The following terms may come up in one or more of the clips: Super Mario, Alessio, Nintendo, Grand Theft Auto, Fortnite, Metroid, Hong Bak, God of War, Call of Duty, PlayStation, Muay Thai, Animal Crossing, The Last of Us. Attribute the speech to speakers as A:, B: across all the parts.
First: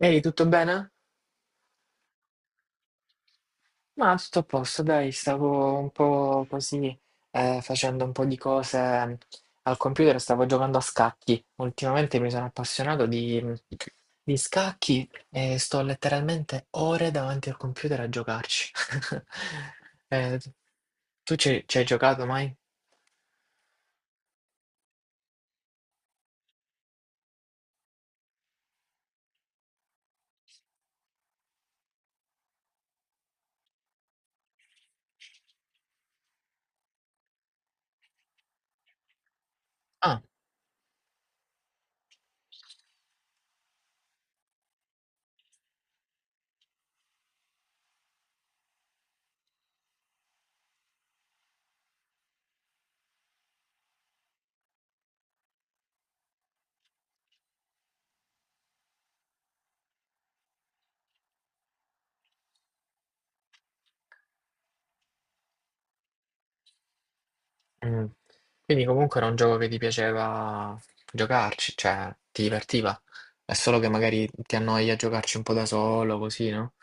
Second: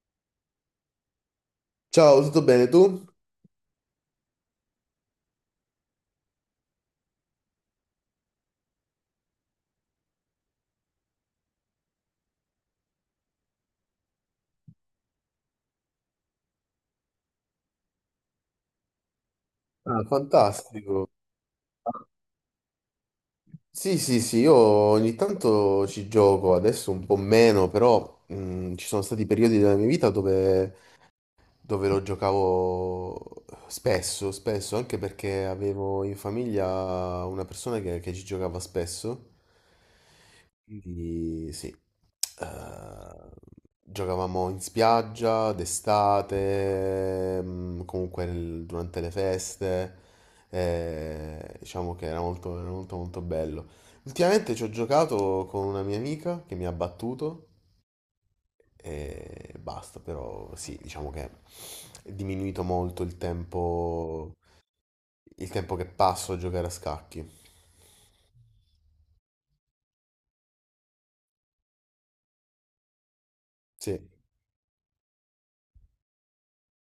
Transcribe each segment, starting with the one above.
A: Ehi, tutto bene?
B: Ciao, tutto bene tu?
A: Ma tutto a posto, dai, stavo un po' così facendo un po' di cose al computer, stavo giocando a scacchi. Ultimamente mi sono appassionato di di scacchi e sto letteralmente ore davanti al computer a giocarci.
B: Ah,
A: Eh,
B: fantastico.
A: tu ci hai giocato mai?
B: Sì, sì, sì, io ogni tanto ci gioco, adesso un po' meno, però ci sono stati periodi della mia vita dove, dove lo giocavo spesso, spesso, anche perché avevo in famiglia una persona che ci giocava spesso.
A: Ah,
B: Quindi sì. Eh, Giocavamo in spiaggia d'estate, comunque durante le feste, diciamo che era molto molto bello. Ultimamente ci ho giocato con una mia amica che mi ha battuto e basta, però sì, diciamo che è diminuito molto il tempo che passo a giocare a scacchi.
A: mm. Quindi comunque era un gioco che ti piaceva giocarci, cioè ti divertiva. È solo che
B: Sì.
A: magari ti annoia a giocarci un po' da solo, così, no?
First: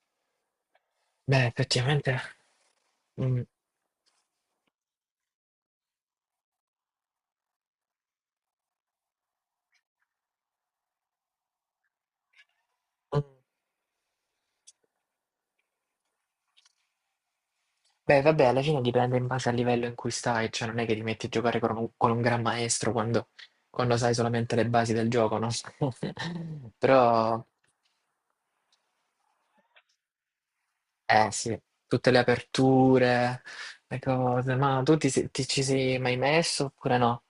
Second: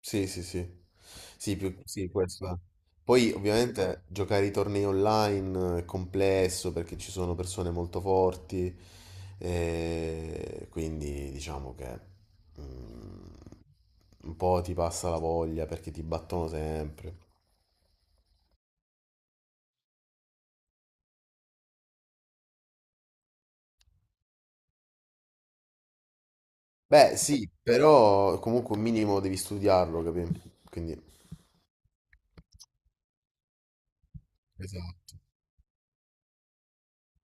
B: Sì, sì, sì.
A: Beh,
B: Sì, più, sì,
A: effettivamente.
B: questo. Poi
A: Mm,
B: ovviamente giocare i tornei online è complesso perché ci sono persone molto forti, e quindi diciamo che mm,
A: mm.
B: un po' ti passa la voglia perché ti battono sempre.
A: Beh, vabbè, alla fine dipende in base al livello in cui stai, cioè non è che ti metti a giocare con un gran maestro quando sai solamente le basi del gioco, no?
B: Beh,
A: Però,
B: sì, però comunque un minimo devi studiarlo, capì? Quindi...
A: eh sì, tutte le aperture, le cose, ma tu
B: Esatto.
A: ti ci sei mai messo oppure no?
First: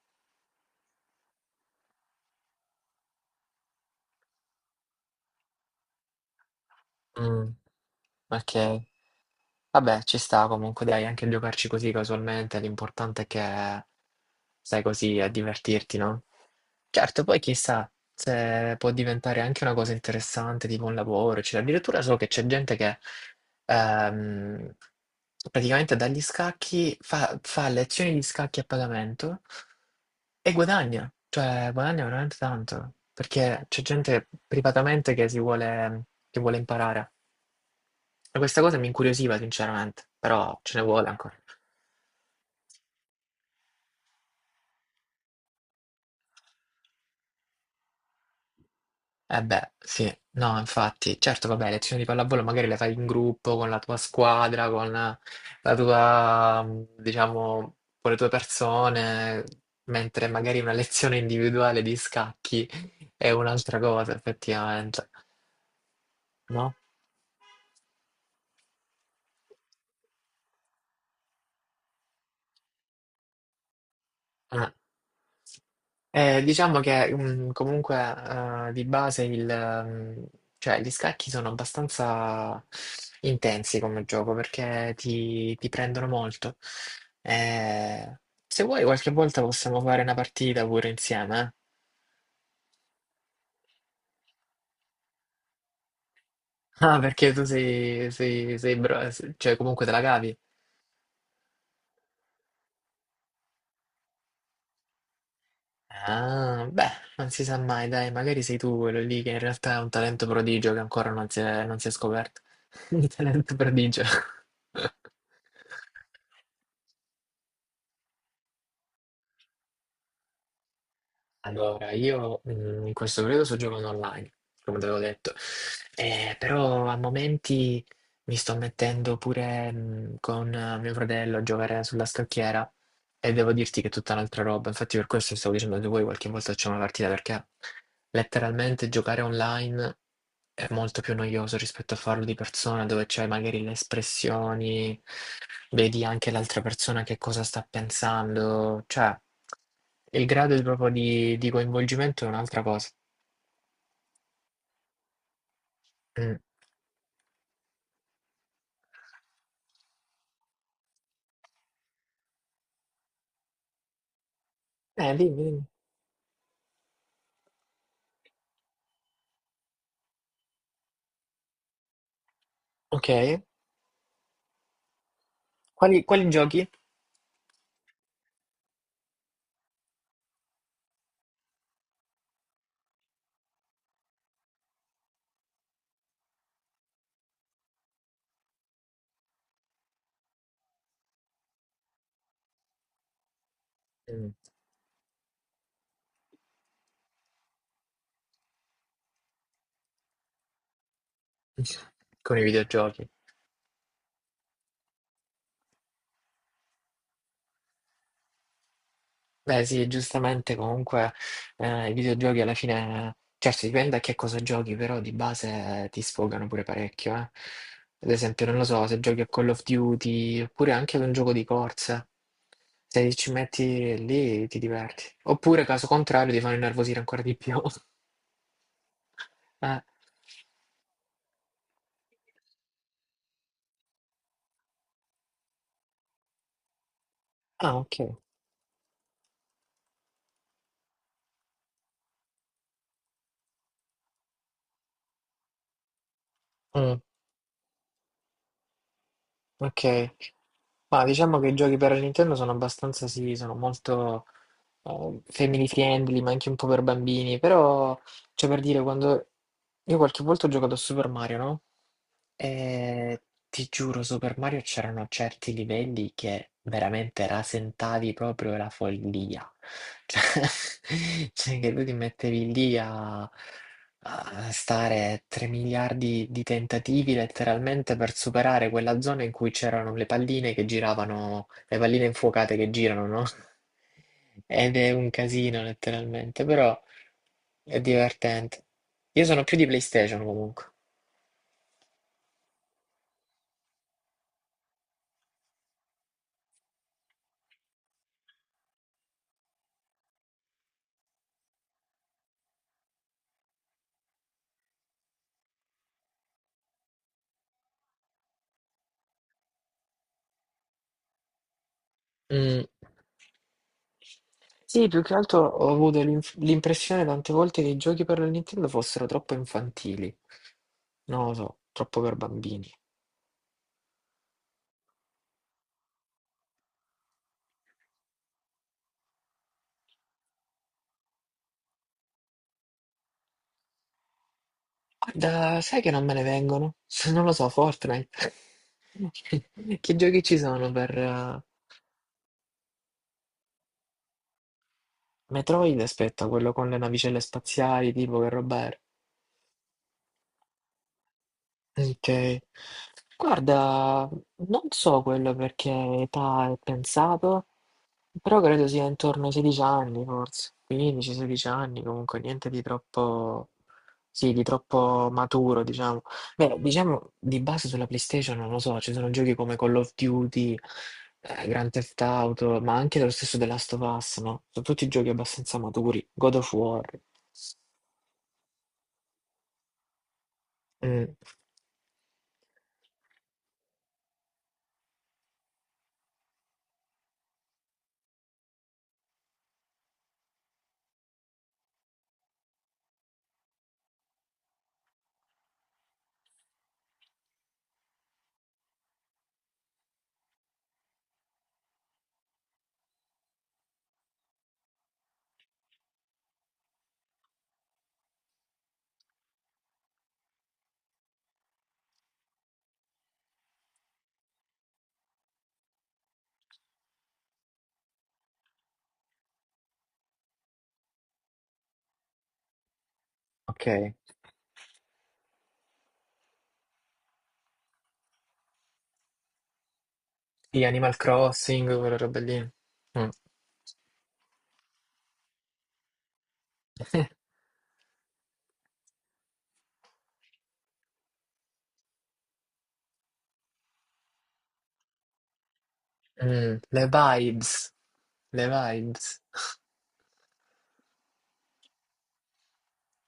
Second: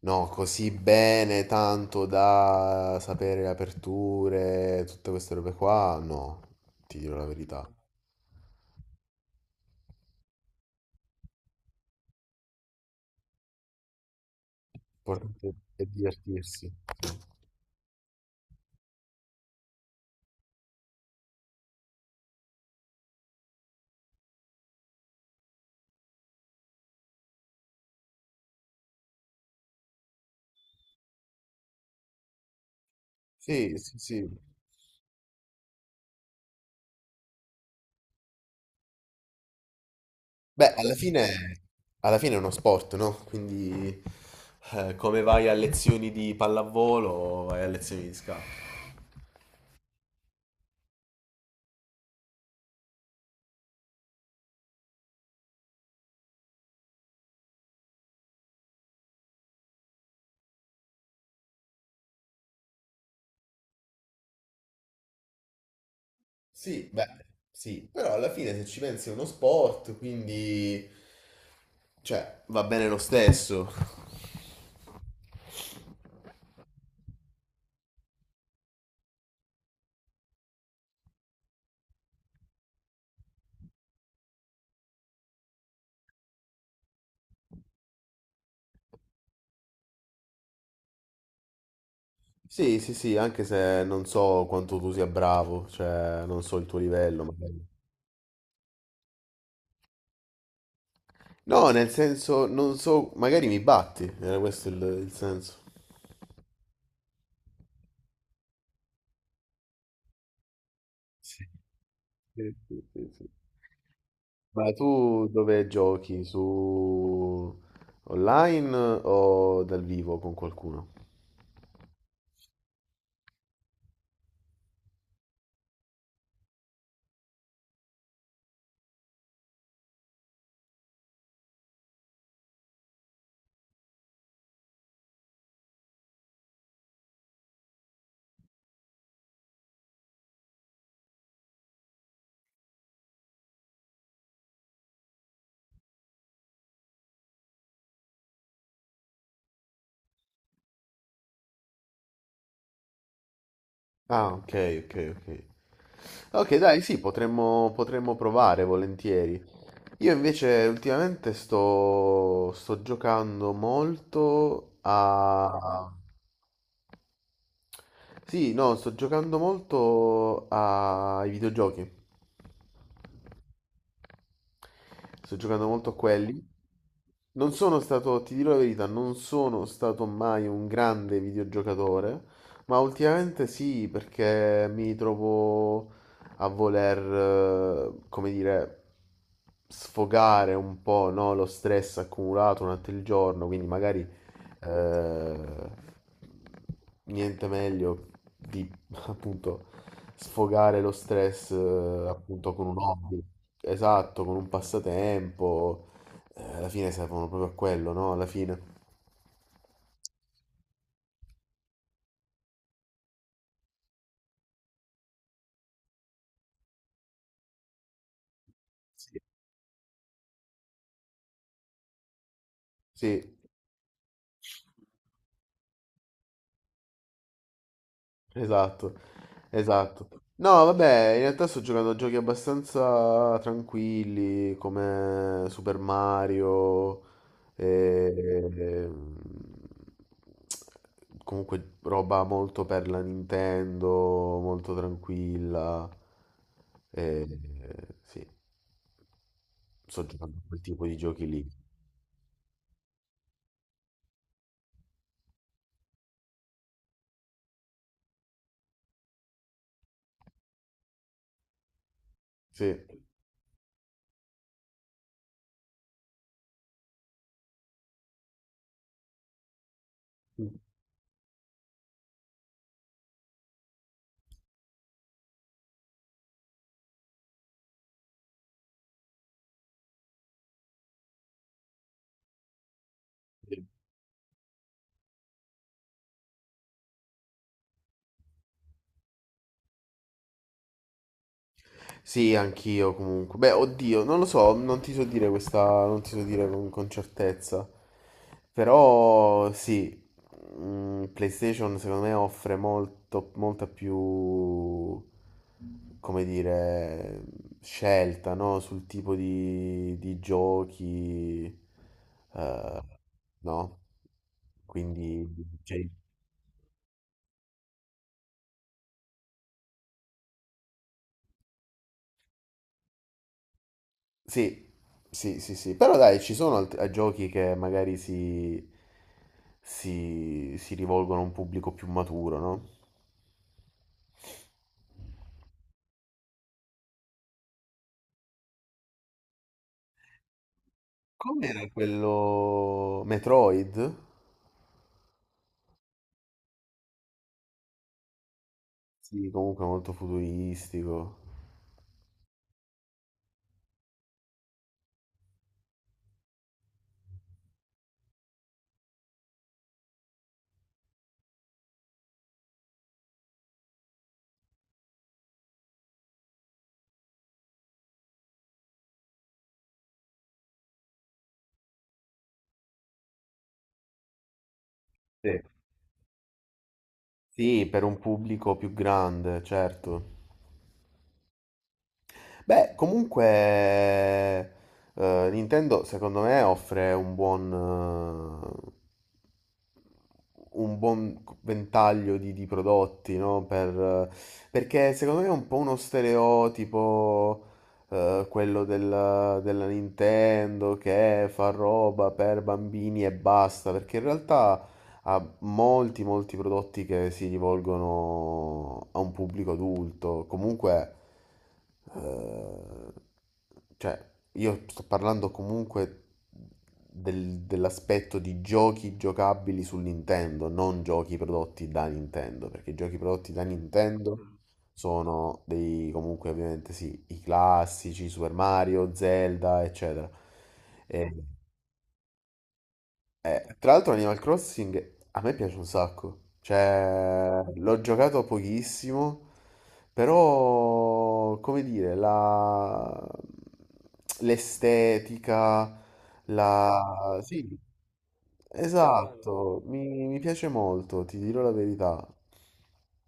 B: No, così bene, tanto da sapere le aperture, tutte queste robe qua, no, ti dirò la
A: Mm,
B: verità.
A: ok. Vabbè, ci sta comunque, dai, anche giocarci così casualmente, l'importante è che stai così a
B: L'importante è
A: divertirti, no?
B: divertirsi.
A: Certo, poi chissà se può diventare anche una cosa interessante, tipo un lavoro, eccetera. Addirittura so che c'è gente che ehm, praticamente dagli scacchi fa lezioni di scacchi a pagamento e guadagna, cioè guadagna veramente tanto, perché
B: Sì,
A: c'è
B: sì, sì,
A: gente
B: sì.
A: privatamente che che vuole imparare. E questa cosa mi incuriosiva sinceramente, però
B: Beh,
A: ce ne vuole ancora.
B: alla fine è uno sport, no? Quindi, come vai a lezioni di pallavolo, vai a lezioni di scacchi.
A: Eh beh, sì, no, infatti, certo, vabbè, lezioni di pallavolo magari le fai in gruppo, con la tua squadra, con la tua, diciamo, con le tue persone, mentre magari una lezione individuale di scacchi è un'altra cosa, effettivamente, no?
B: Sì, beh, sì, però alla fine se ci pensi è uno sport, quindi, cioè, va bene lo stesso.
A: Eh. Diciamo che comunque di base il, cioè, gli scacchi sono abbastanza intensi come gioco perché ti prendono molto. Eh, se vuoi qualche volta possiamo fare una partita pure insieme, eh?
B: Sì, sì, sì, anche se non so quanto tu sia bravo, cioè non so il tuo
A: Ah,
B: livello,
A: perché tu
B: magari.
A: cioè comunque te la cavi.
B: No, nel senso, non so, magari mi batti, era questo il senso.
A: Ah, beh, non si sa mai, dai, magari sei tu quello lì che in realtà è un talento prodigio che ancora non si
B: Sì,
A: è, non si è scoperto.
B: sì, sì,
A: Un
B: sì, sì.
A: talento prodigio.
B: Ma tu dove giochi? Su online o dal vivo con qualcuno?
A: Allora, io in questo periodo sto giocando online, come te avevo detto. Però a momenti mi sto mettendo pure con mio fratello a giocare sulla scacchiera e devo dirti che è tutta un'altra roba. Infatti per questo stavo dicendo a voi qualche volta facciamo una partita perché letteralmente giocare online è molto più noioso rispetto a farlo di persona dove c'hai magari le espressioni, vedi anche l'altra persona che cosa sta pensando, cioè il grado di- proprio di coinvolgimento è un'altra cosa.
B: Ah, ok, ok, ok.
A: Mm.
B: Ok, dai, sì, potremmo, potremmo provare volentieri. Io invece ultimamente sto giocando molto
A: Dimmi, dimmi.
B: a... Sì, no, sto giocando molto ai videogiochi.
A: Ok.
B: Sto giocando molto a
A: Quali, quali
B: quelli.
A: giochi?
B: Non sono stato, ti dirò la verità, non sono stato mai un grande videogiocatore, ma ultimamente sì, perché mi trovo a voler, come dire, sfogare un po', no, lo stress accumulato durante il giorno, quindi magari
A: Mm.
B: eh, niente meglio di appunto sfogare lo stress
A: Con i
B: appunto con un
A: videogiochi.
B: hobby, esatto, con un passatempo. Alla fine servono proprio a quello, no? Alla fine.
A: Beh sì, giustamente comunque i videogiochi alla fine, certo dipende a che cosa giochi, però di base ti sfogano pure parecchio, eh. Ad esempio, non lo so, se giochi
B: Sì.
A: a Call of Duty oppure anche ad un gioco di corsa, se ci
B: Sì.
A: metti lì ti diverti. Oppure, caso contrario, ti fanno innervosire ancora di più.
B: Esatto,
A: Eh.
B: esatto. No, vabbè, in realtà sto giocando a giochi abbastanza tranquilli come Super Mario,
A: Ah,
B: e-
A: ok.
B: e- comunque roba molto per la Nintendo, molto tranquilla.
A: Mm,
B: E, sì, sto
A: ok.
B: giocando a quel tipo di
A: Ma
B: giochi
A: diciamo che
B: lì.
A: i giochi per la Nintendo sono abbastanza, sì, sono molto family friendly, ma anche un po' per bambini, però... Cioè per dire quando io qualche volta ho giocato a Super Mario, no,
B: Sì.
A: ehm, ti giuro Super Mario c'erano certi livelli che veramente rasentavi proprio la follia. Cioè cioè che tu ti mettevi lì a stare 3 miliardi di tentativi letteralmente per superare quella zona in cui c'erano le palline che giravano, le palline infuocate che girano, no, ed è un casino letteralmente, però è divertente. Io sono più di PlayStation comunque.
B: Sì, anch'io comunque. Beh, oddio, non lo so, non ti so dire questa, non ti so dire con certezza. Però sì, PlayStation secondo me offre molto, molta più, come dire, scelta, no? Sul tipo di giochi,
A: Mm.
B: eh, no?
A: Sì, più che
B: Quindi,
A: altro ho
B: cioè,
A: avuto l'impressione tante volte che i giochi per la Nintendo fossero troppo infantili. Non lo so, troppo per bambini.
B: sì, sì, sì, sì, però dai, ci sono giochi che magari si rivolgono a un pubblico più maturo, no?
A: Guarda, sai che non me ne vengono? Non lo so, Fortnite. Che giochi ci sono per
B: Com'era quello Metroid?
A: Metroid? Aspetta, quello con le navicelle spaziali, tipo che roba era?
B: Sì, comunque molto futuristico.
A: Ok. Guarda, non so quello perché età è pensato, però credo sia intorno ai 16 anni, forse 15-16 anni, comunque niente di troppo, sì, di troppo maturo, diciamo. Beh, diciamo di base sulla PlayStation, non lo so, ci sono giochi come Call of Duty, Grand Theft Auto, ma anche lo stesso The Last of Us, no? Sono tutti giochi
B: Sì.
A: abbastanza maturi, God of War.
B: Sì, per un pubblico più grande, certo.
A: Mm.
B: Beh, comunque Nintendo secondo me offre un buon ventaglio di prodotti, no? Perché secondo me è un po' uno stereotipo, quello della Nintendo che fa roba per bambini e basta, perché in realtà ha molti, molti prodotti che si rivolgono a un pubblico adulto. Comunque, eh, cioè, io sto parlando comunque dell'aspetto di giochi giocabili su Nintendo, non giochi prodotti da Nintendo, perché i giochi prodotti da
A: Ok.
B: Nintendo mm, sono dei comunque ovviamente sì, i classici Super Mario, Zelda, eccetera.
A: Sì, Animal
B: E-
A: Crossing, quelle robe lì. Mm.
B: tra l'altro Animal Crossing a me piace un sacco, cioè l'ho giocato pochissimo, però come dire, l'estetica,
A: Mm, le
B: la...
A: vibes,
B: Sì,
A: le vibes.
B: esatto, mi piace molto, ti dirò la verità.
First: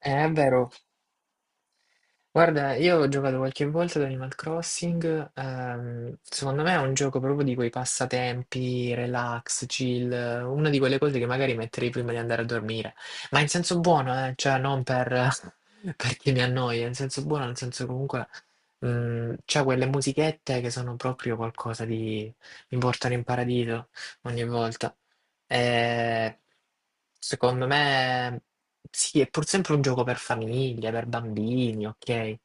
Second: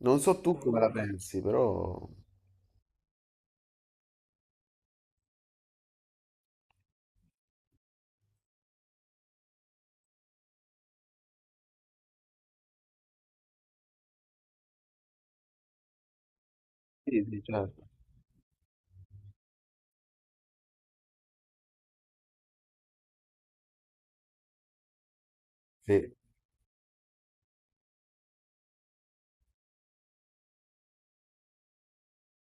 B: Non
A: È
B: so tu
A: vero.
B: come la pensi, però...
A: Guarda, io ho giocato qualche volta ad Animal Crossing, secondo me è un gioco proprio di quei passatempi, relax, chill, una di quelle cose che magari metterei prima di andare a dormire, ma in senso buono, cioè non per, perché mi annoia, in senso
B: Sì, sì,
A: buono, nel senso
B: certo.
A: comunque c'è quelle musichette che sono proprio qualcosa di... mi portano in paradiso ogni volta.
B: Sì.
A: Eh, secondo me sì, è pur sempre un gioco per famiglie, per bambini, ok?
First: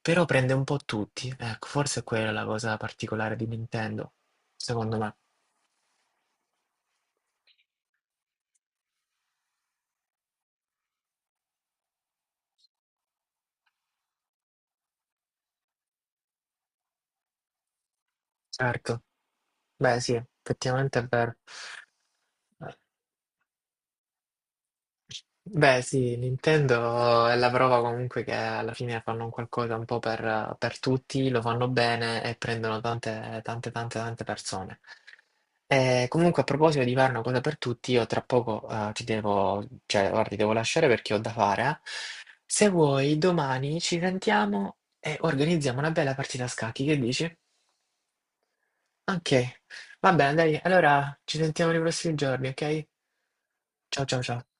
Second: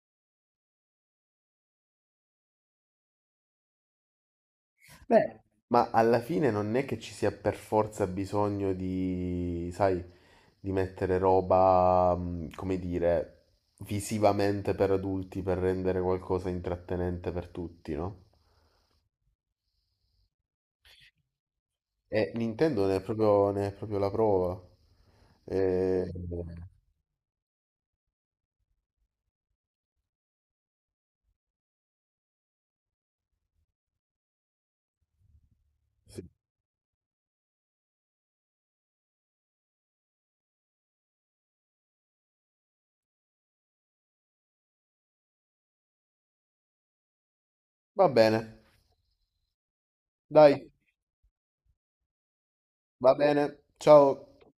A: Però prende un po' tutti. Ecco, forse è quella la cosa particolare di Nintendo, secondo me.
B: Beh, ma alla fine non è che ci sia per forza bisogno di, sai di mettere roba, come dire, visivamente per adulti per rendere qualcosa intrattenente per tutti, no?
A: Certo. Beh, sì, effettivamente è vero.
B: E
A: Eh,
B: Nintendo ne è proprio la prova.
A: Beh,
B: E-
A: sì, Nintendo è la prova comunque che alla fine fanno un qualcosa un po' per tutti, lo fanno bene e prendono tante, tante, tante, tante persone. E
B: sì.
A: comunque, a proposito di fare una cosa per tutti, io tra poco cioè, guarda, ti devo lasciare perché ho da fare. Eh. Se vuoi, domani ci sentiamo e organizziamo una bella partita a scacchi, che dici?
B: Va bene,
A: Ok, va bene, dai,
B: dai,
A: allora ci sentiamo nei prossimi giorni, ok?
B: va bene,
A: Ciao,
B: ciao.
A: ciao, ciao.